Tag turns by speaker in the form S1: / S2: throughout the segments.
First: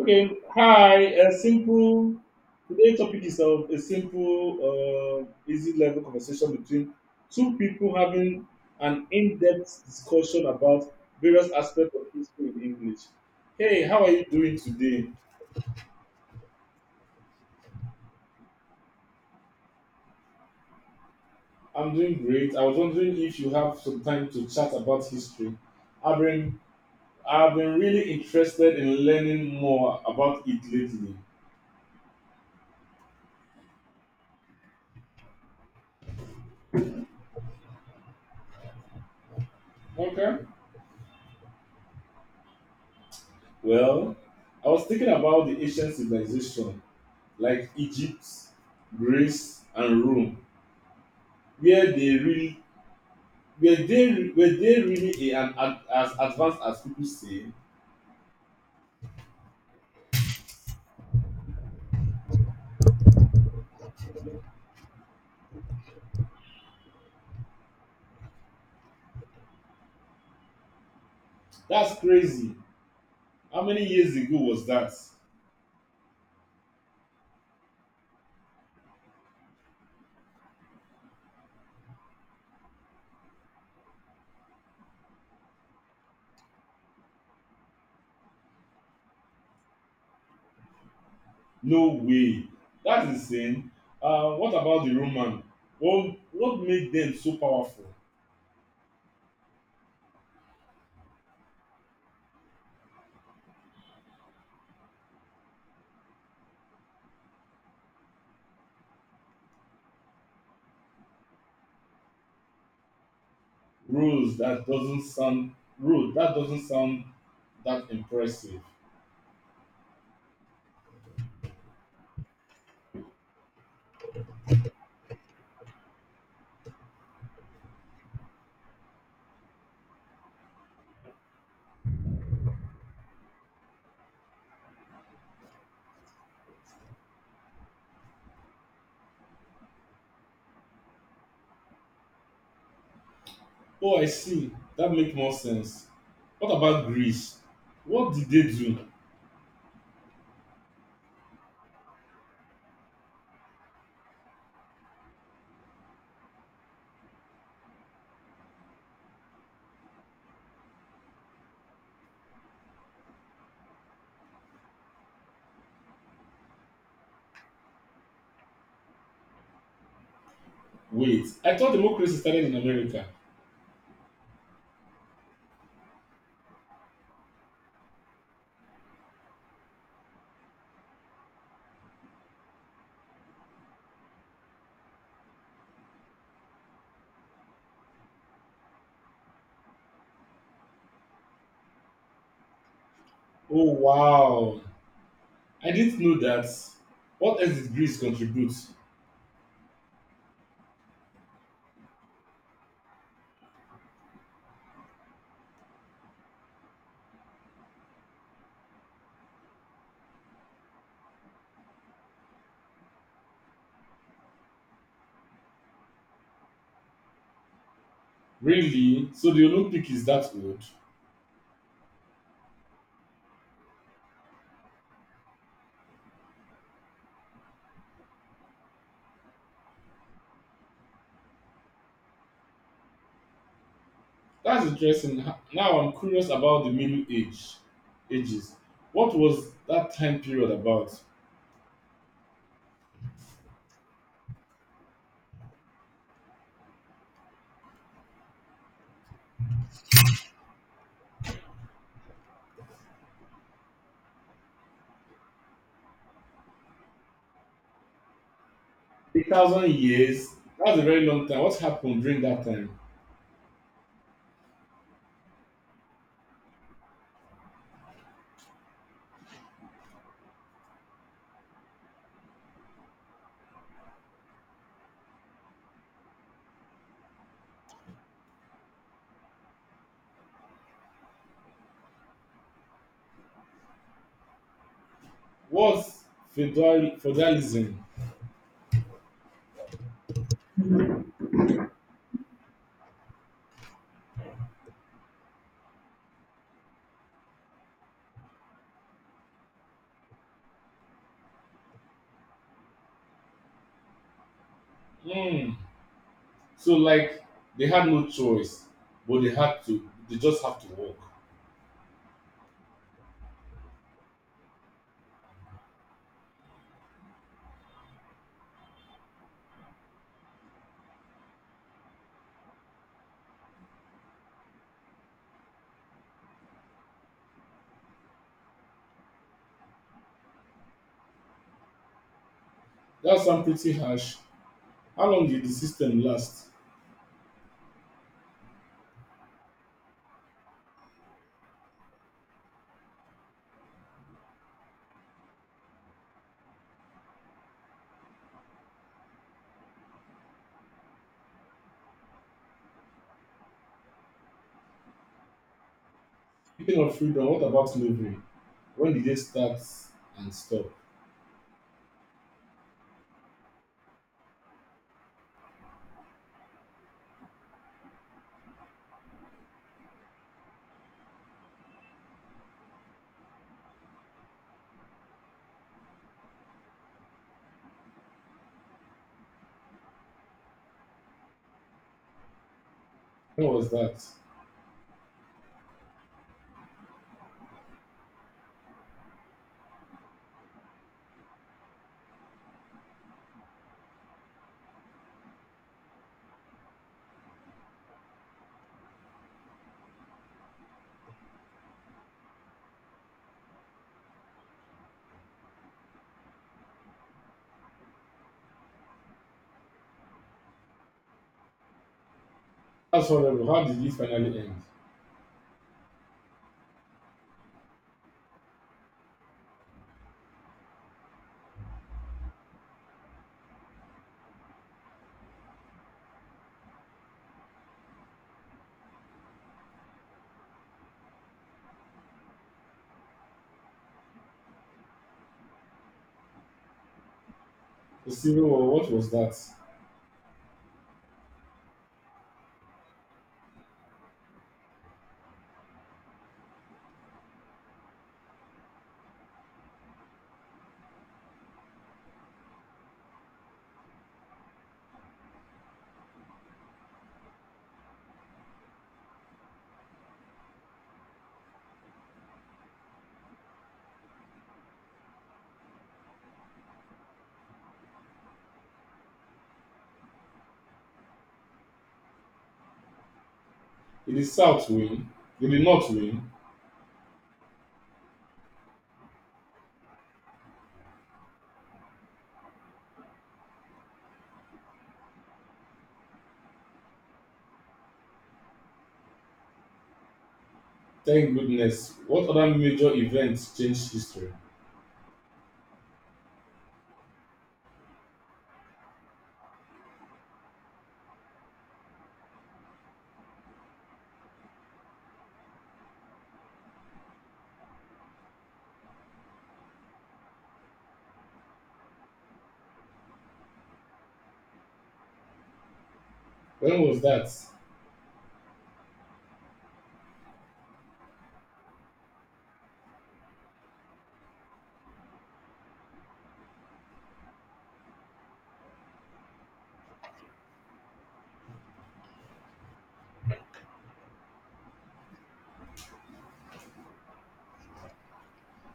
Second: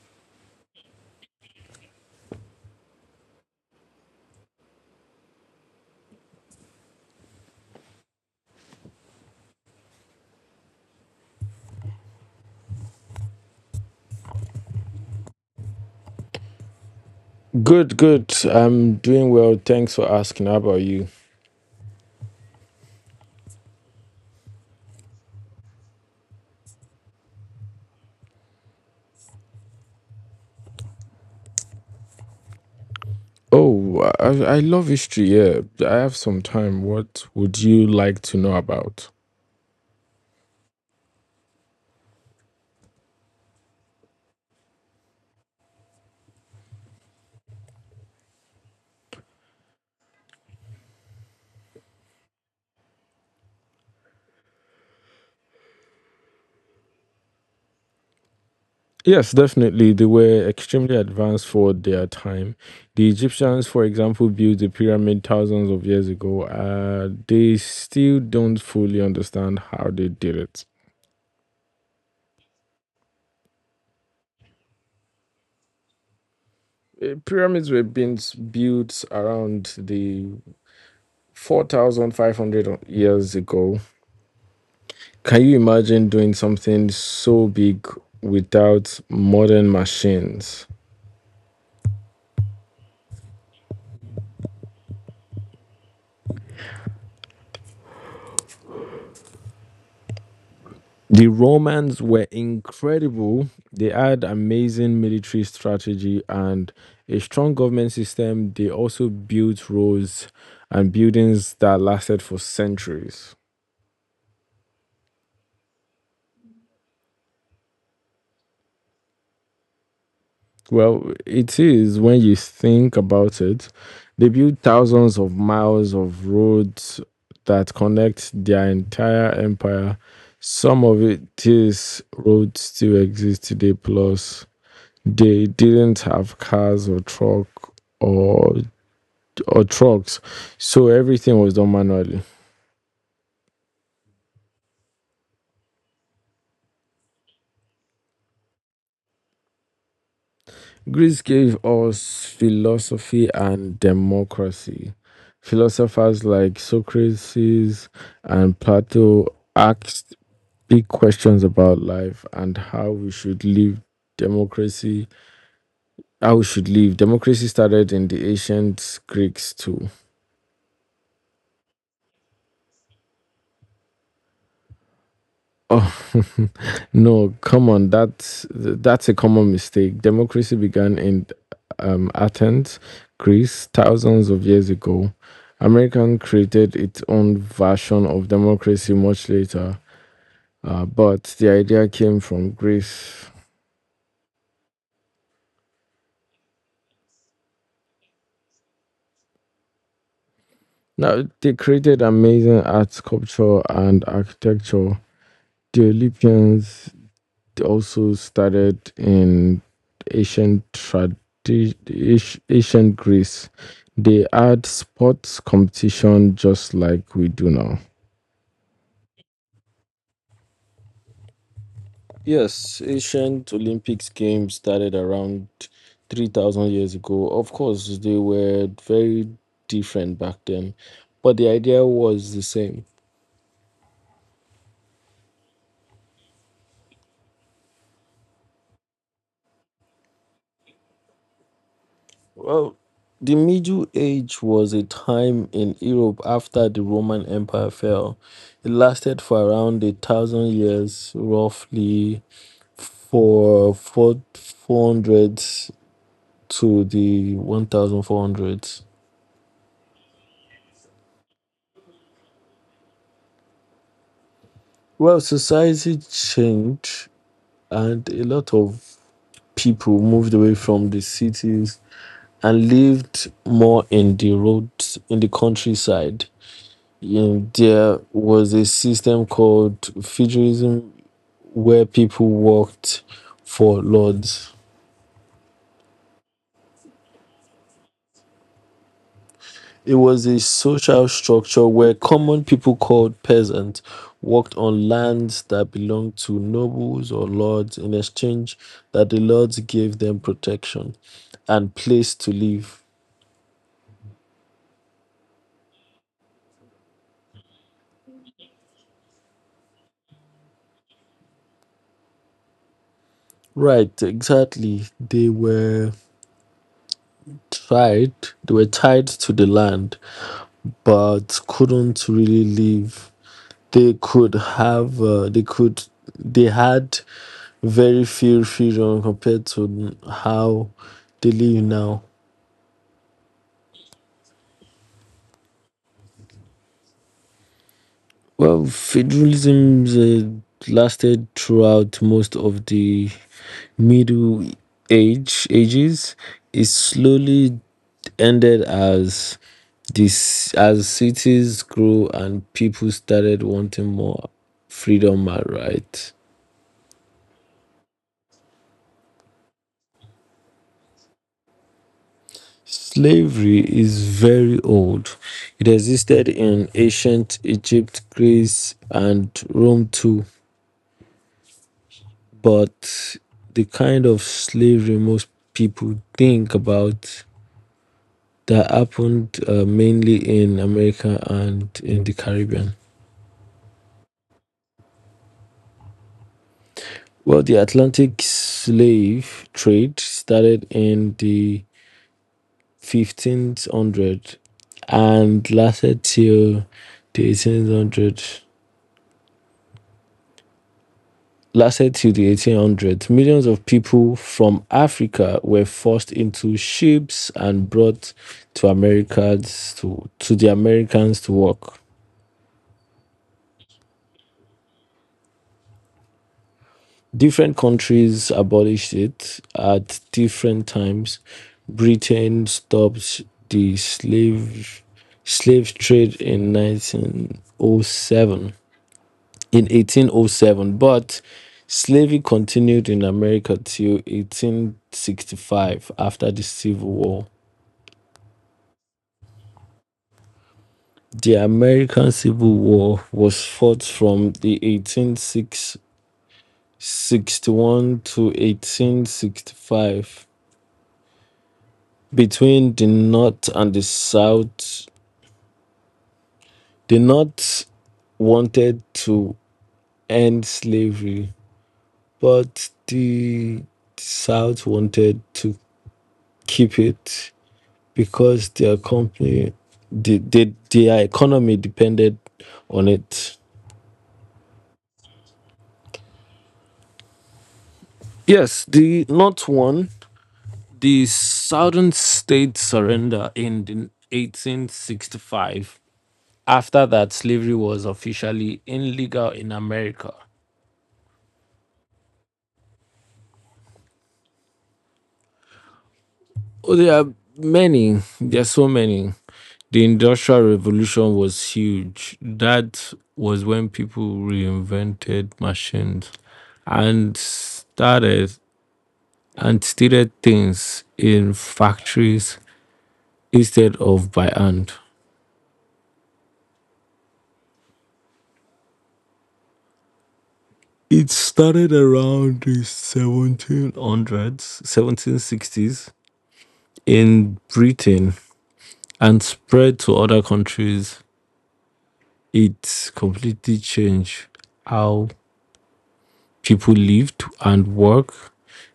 S1: Okay, hi. A simple today topic is of a simple, easy level conversation between two people having an in-depth discussion about various aspects of history in English. Hey, how are you doing today?
S2: Good, good. I'm doing well. Thanks for asking. How about you?
S1: I'm doing great. I was wondering if you have some time to chat about history. I've been I've been really interested in learning more about it lately.
S2: Oh, I love history. Yeah, I have some time. What would you like to know about?
S1: Okay. Well, I was thinking about the ancient civilization like Egypt, Greece, and Rome, where they really were they really as advanced as people say?
S2: Yes, definitely. They were extremely advanced for their time. The Egyptians, for example, built the pyramid thousands of years ago. They still don't fully understand how they did it.
S1: That's crazy. How many years ago was that?
S2: Pyramids were being built around the 4,500 years ago. Can you imagine doing something so big without modern machines?
S1: No way. That's insane. What about the Roman? What made them so powerful?
S2: The Romans were incredible. They had amazing military strategy and a strong government system. They also built roads and buildings that lasted for centuries.
S1: Rules that doesn't sound rude. That doesn't sound that impressive.
S2: Well, it is when you think about it. They built thousands of miles of roads that connect their entire empire. Some of it, these roads still exist today, plus they didn't have cars or or trucks, so everything was done manually.
S1: Oh, I see. That makes more sense. What about Greece? What did they do?
S2: Greece gave us philosophy and democracy. Philosophers like Socrates and Plato asked big questions about life and how we should live. Democracy how we should live democracy started in the ancient Greeks too.
S1: Wait, I thought democracy started in America.
S2: oh No, come on, that's a common mistake. Democracy began in Athens, Greece, thousands of years ago. American created its own version of democracy much later, but the idea came from Greece.
S1: Oh wow. I didn't know that. What else did Greece contribute?
S2: Now they created amazing art, sculpture, and architecture. The Olympians, they also started in ancient tradition, ancient Greece. They had sports competition just like we do now.
S1: Really? So the Olympic is that old?
S2: Yes, ancient Olympics games started around 3,000 years ago. Of course, they were very different back then, but the idea was the same.
S1: That's interesting. Now I'm curious about the Middle Age ages. What was that time period about?
S2: Well, the Middle Age was a time in Europe after the Roman Empire fell. It lasted for around a thousand years, roughly for 400 to the 1,400.
S1: 8,000 years? That's a very long time. What happened during that time?
S2: Well, society changed, and a lot of people moved away from the cities and lived more in the roads in the countryside. In there was a system called feudalism, where people worked for lords.
S1: Was feudalism?
S2: It was a social structure where common people called peasants worked on lands that belonged to nobles or lords in exchange that the lords gave them protection and place to live.
S1: Hmm. So like they had no choice, but they had to. They just have to work.
S2: Right, exactly. Tied. They were tied to the land, but couldn't really leave. They could have uh, they could they had very few freedom compared to how they live now.
S1: That sounds pretty harsh. How long did the system last?
S2: Well, federalism lasted throughout most of the Middle ages. It slowly ended as cities grew and people started wanting more freedom and right.
S1: Speaking of freedom, what about slavery? When did they start and stop?
S2: Slavery is very old. It existed in ancient Egypt, Greece, and Rome too. But the kind of slavery most people think about that happened mainly in America and in the Caribbean.
S1: When was that?
S2: Well, the Atlantic slave trade started in the 1500 and lasted till the 1800s. Millions of people from Africa were forced into ships and brought to the Americans to work.
S1: That's horrible. How did it finally end?
S2: Different countries abolished it at different times. Britain stopped the slave trade in 1907. in 1807, but slavery continued in America till 1865 after the Civil War.
S1: The Civil War, what was that?
S2: The American Civil War was fought from the 1861 to 1865 between the North and the South. The North wanted to end slavery, but the South wanted to keep it, because their company, their economy depended on it.
S1: Did the South win? Did the North win?
S2: Yes, the not one, the southern state surrender in 1865. After that, slavery was officially illegal in America.
S1: Thank goodness. What other major events changed history?
S2: Oh, there are many. There are so many. The Industrial Revolution was huge. That was when people reinvented machines and started and steated things in factories instead of by hand.
S1: When was that?
S2: It started around the 1700s, 1760s in Britain and spread to other countries. It completely changed how people lived and work.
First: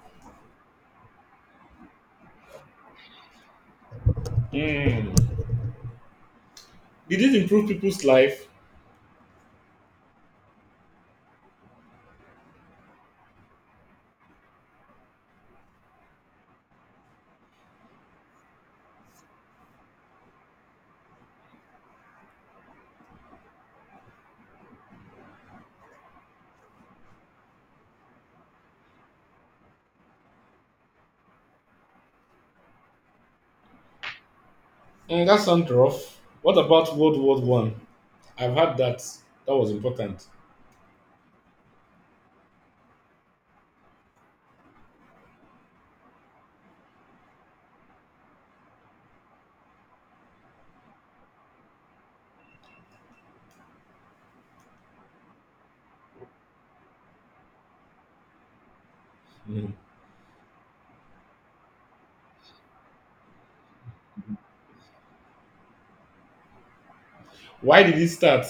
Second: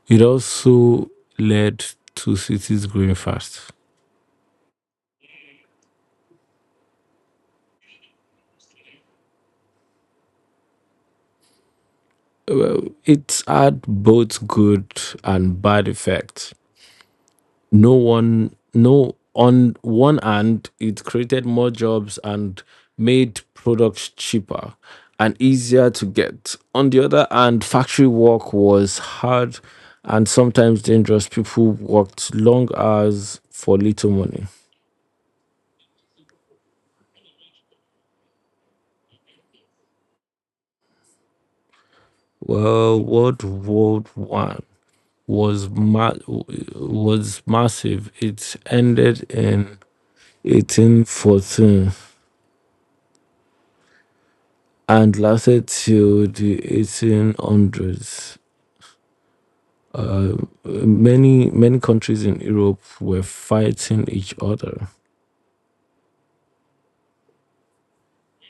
S2: It also led to cities growing fast.
S1: Hmm. Did it improve people's life?
S2: Well, it's had both good and bad effects. No one no on one hand, it created more jobs and made products cheaper and easier to get. On the other hand, factory work was hard and sometimes dangerous. People worked long hours for little money.
S1: Mm, that sounds rough. What about World War One? I've had that. That was important.
S2: Well, World War One was ma- was massive. It ended in 1814 and lasted till the 1800s.
S1: Hmm.
S2: Many countries in Europe were fighting each other.
S1: Why did it start?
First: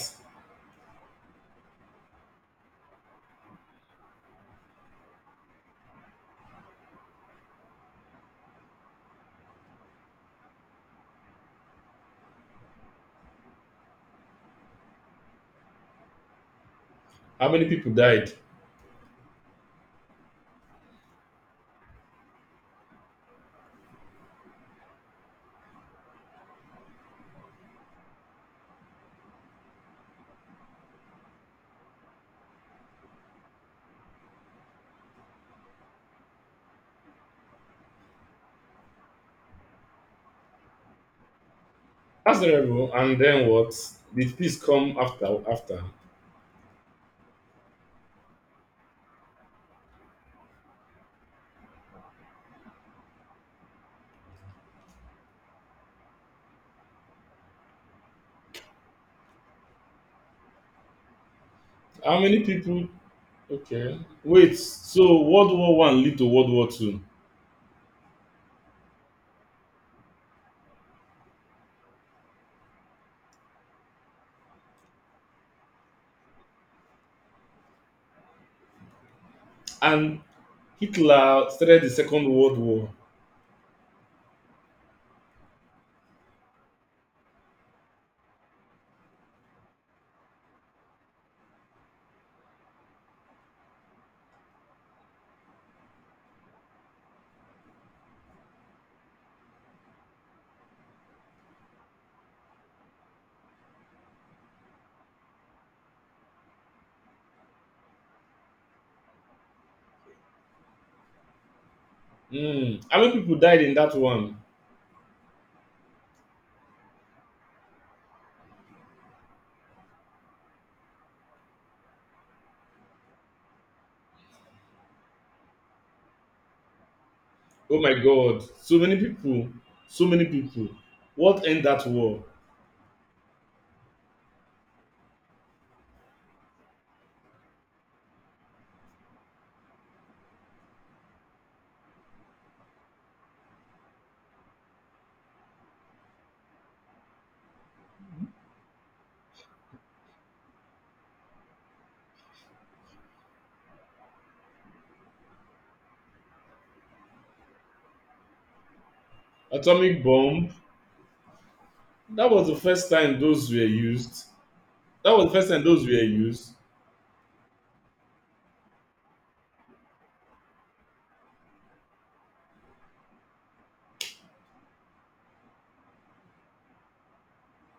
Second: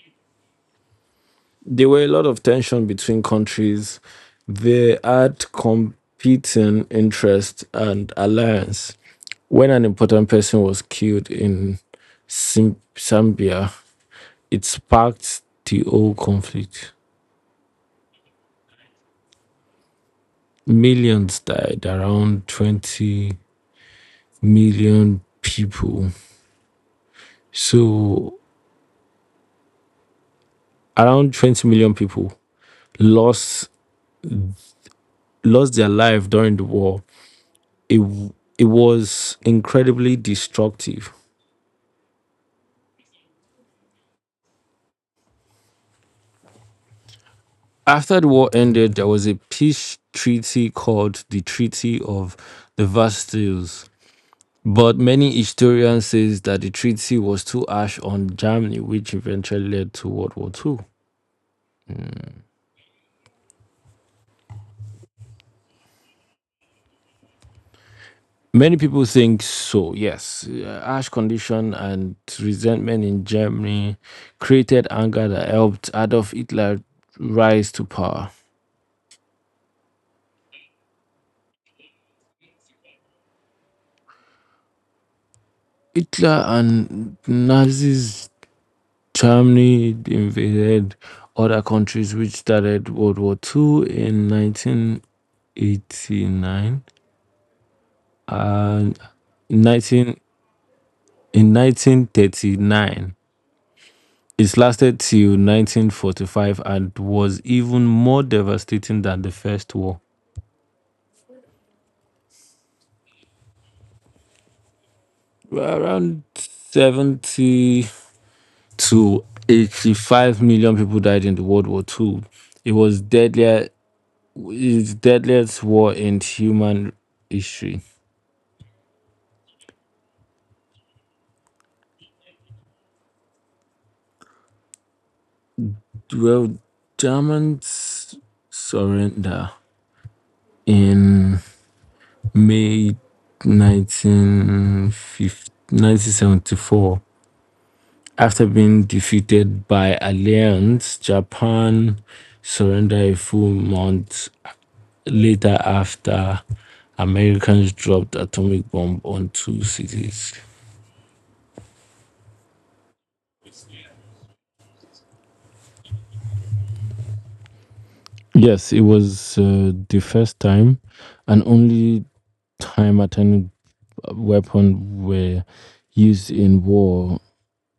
S2: There were a lot of tension between countries. They had competing interests and alliance. When an important person was killed in Zambia, it sparked the whole conflict.
S1: How many people died?
S2: Millions died, around 20 million people. So around 20 million people lost lost their life during the war. It w- it was incredibly destructive.
S1: That's terrible. And then what? Did peace come after?
S2: After the war ended, there was a peace treaty called the Treaty of the Versailles. But many historians say that the treaty was too harsh on Germany, which eventually led to World War Two.
S1: How many people okay. Wait, so World War One lead to World War Two.
S2: Many people think so. Yes. Harsh condition and resentment in Germany created anger that helped Adolf Hitler rise to power.
S1: And Hitler started the Second World War.
S2: Hitler and Nazis Germany invaded other countries, which started World War Two in 1989 and 19, in 1939. It lasted till 1945 and was even more devastating than the First War.
S1: Hmm. How many people died in that one?
S2: Around 70 to 85 million people died in the World War Two. It was deadlier, it's deadliest war in human history.
S1: Oh my god. So many people. What end that war?
S2: Well, Germans surrender in May 1950 1974 after being defeated by Alliance. Japan surrendered a full month later after Americans dropped atomic bomb on two
S1: Atomic
S2: cities.
S1: bomb. That was the first time those were used. That was the first time those were used.
S2: Yes, it was the first time and only time atomic weapon were used in war,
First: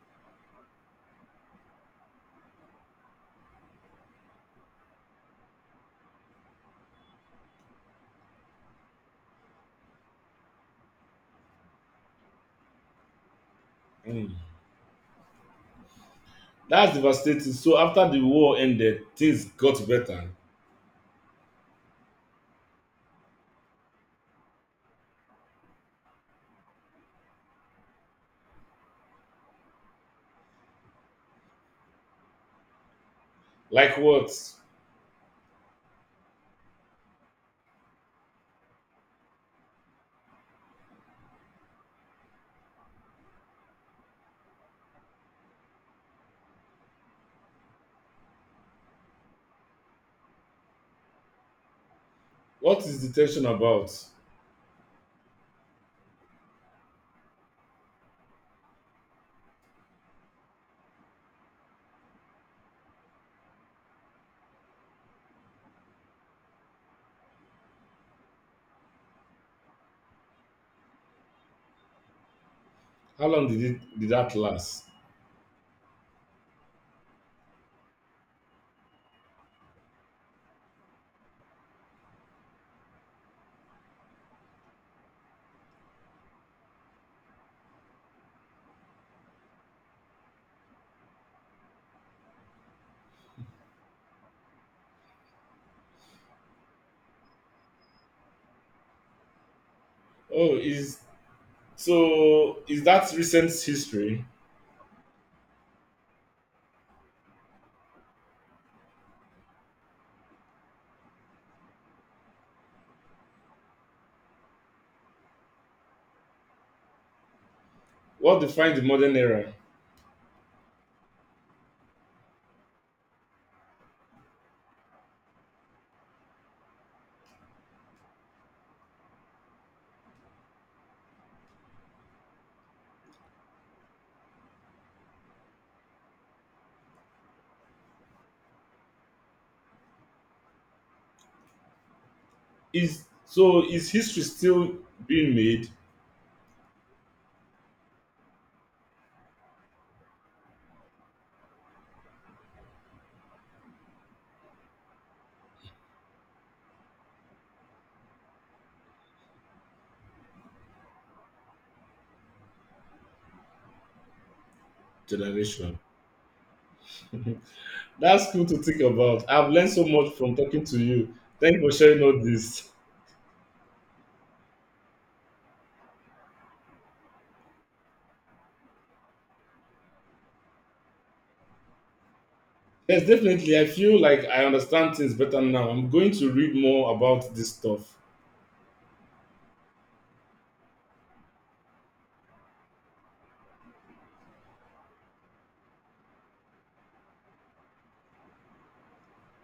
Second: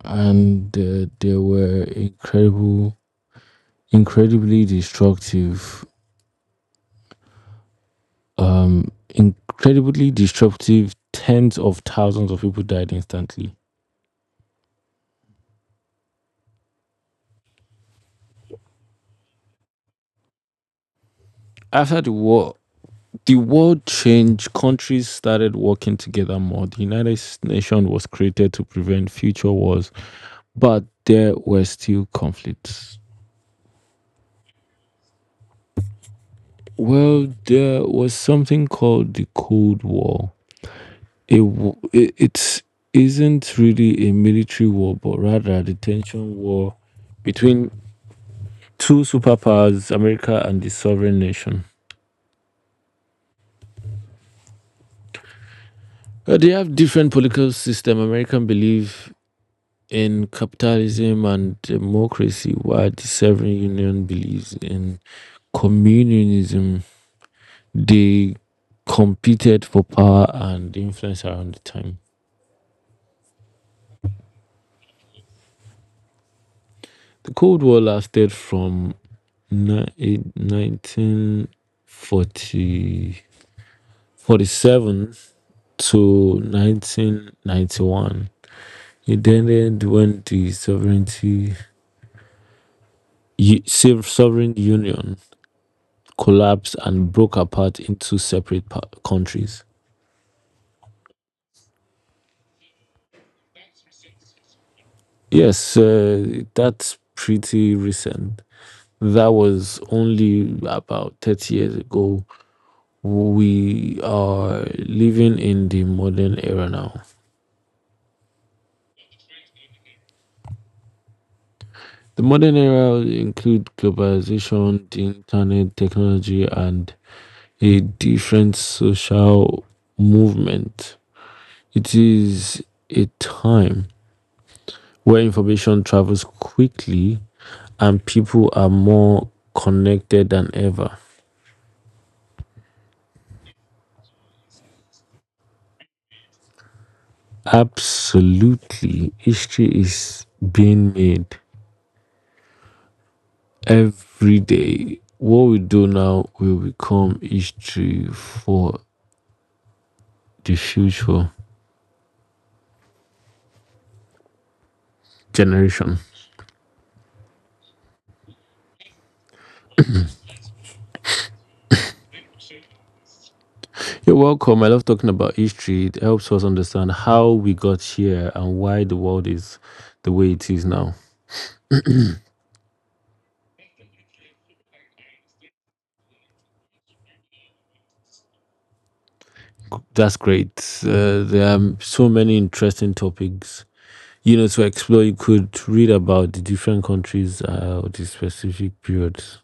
S2: and they were incredibly destructive. Incredibly disruptive. Tens of thousands of people died instantly.
S1: Hmm. That's devastating. So after the war ended, things got better.
S2: After the war, the world changed. Countries started working together more. The United Nations was created to prevent future wars, but there were still conflicts.
S1: Like what?
S2: Well, there was something called the Cold War. It isn't really a military war, but rather a detention war between two superpowers, America and the sovereign nation.
S1: What is the tension about?
S2: They have different political system. American believe in capitalism and democracy, while the sovereign union believes in communism. They competed for power and influence around the time.
S1: How long did that last?
S2: The Cold War lasted from ni- eight- nineteen forty forty-seven to 1991. It ended when the sovereign union collapsed and broke apart into separate countries.
S1: Oh, is so is that recent history?
S2: Yes, that's pretty recent. That was only about 30 years ago. We are living in the modern era now.
S1: What defines the modern era?
S2: The modern era includes globalization, the internet, technology, and a different social movement. It is a time where information travels quickly and people are more connected than ever.
S1: Is so is history still being made
S2: Absolutely. History is being made every day. What we do now will become history for the future
S1: generation?
S2: generation.
S1: That's cool to think about. I've learned so much from talking to you. Thank you for sharing all this.
S2: You're welcome. I love talking about history. It helps us understand how we got here and why the world is the way it is now.
S1: Yes, definitely. I feel like I understand things better now. I'm going to read more about this stuff.
S2: That's great. There are so many interesting topics, to explore. You could read about the different countries or the specific periods.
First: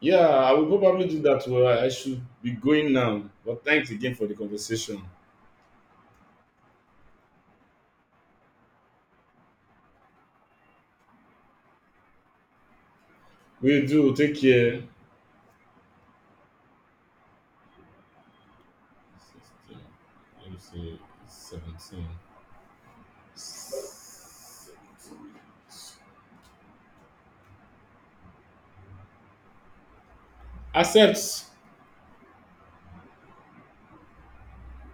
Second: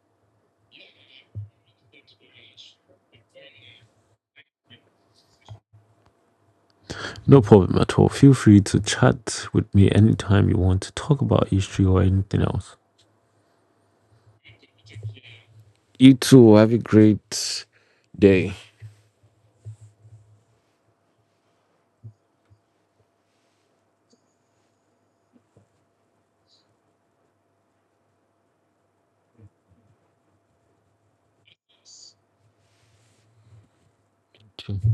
S1: Yeah, I will probably do that. Well, I should be going now. But thanks again for the conversation.
S2: No problem at all. Feel free to chat with me anytime you want to talk about history or anything else.
S1: We do. Take care.
S2: You too. Have a great day.
S1: 16, let me see, 17. Accept.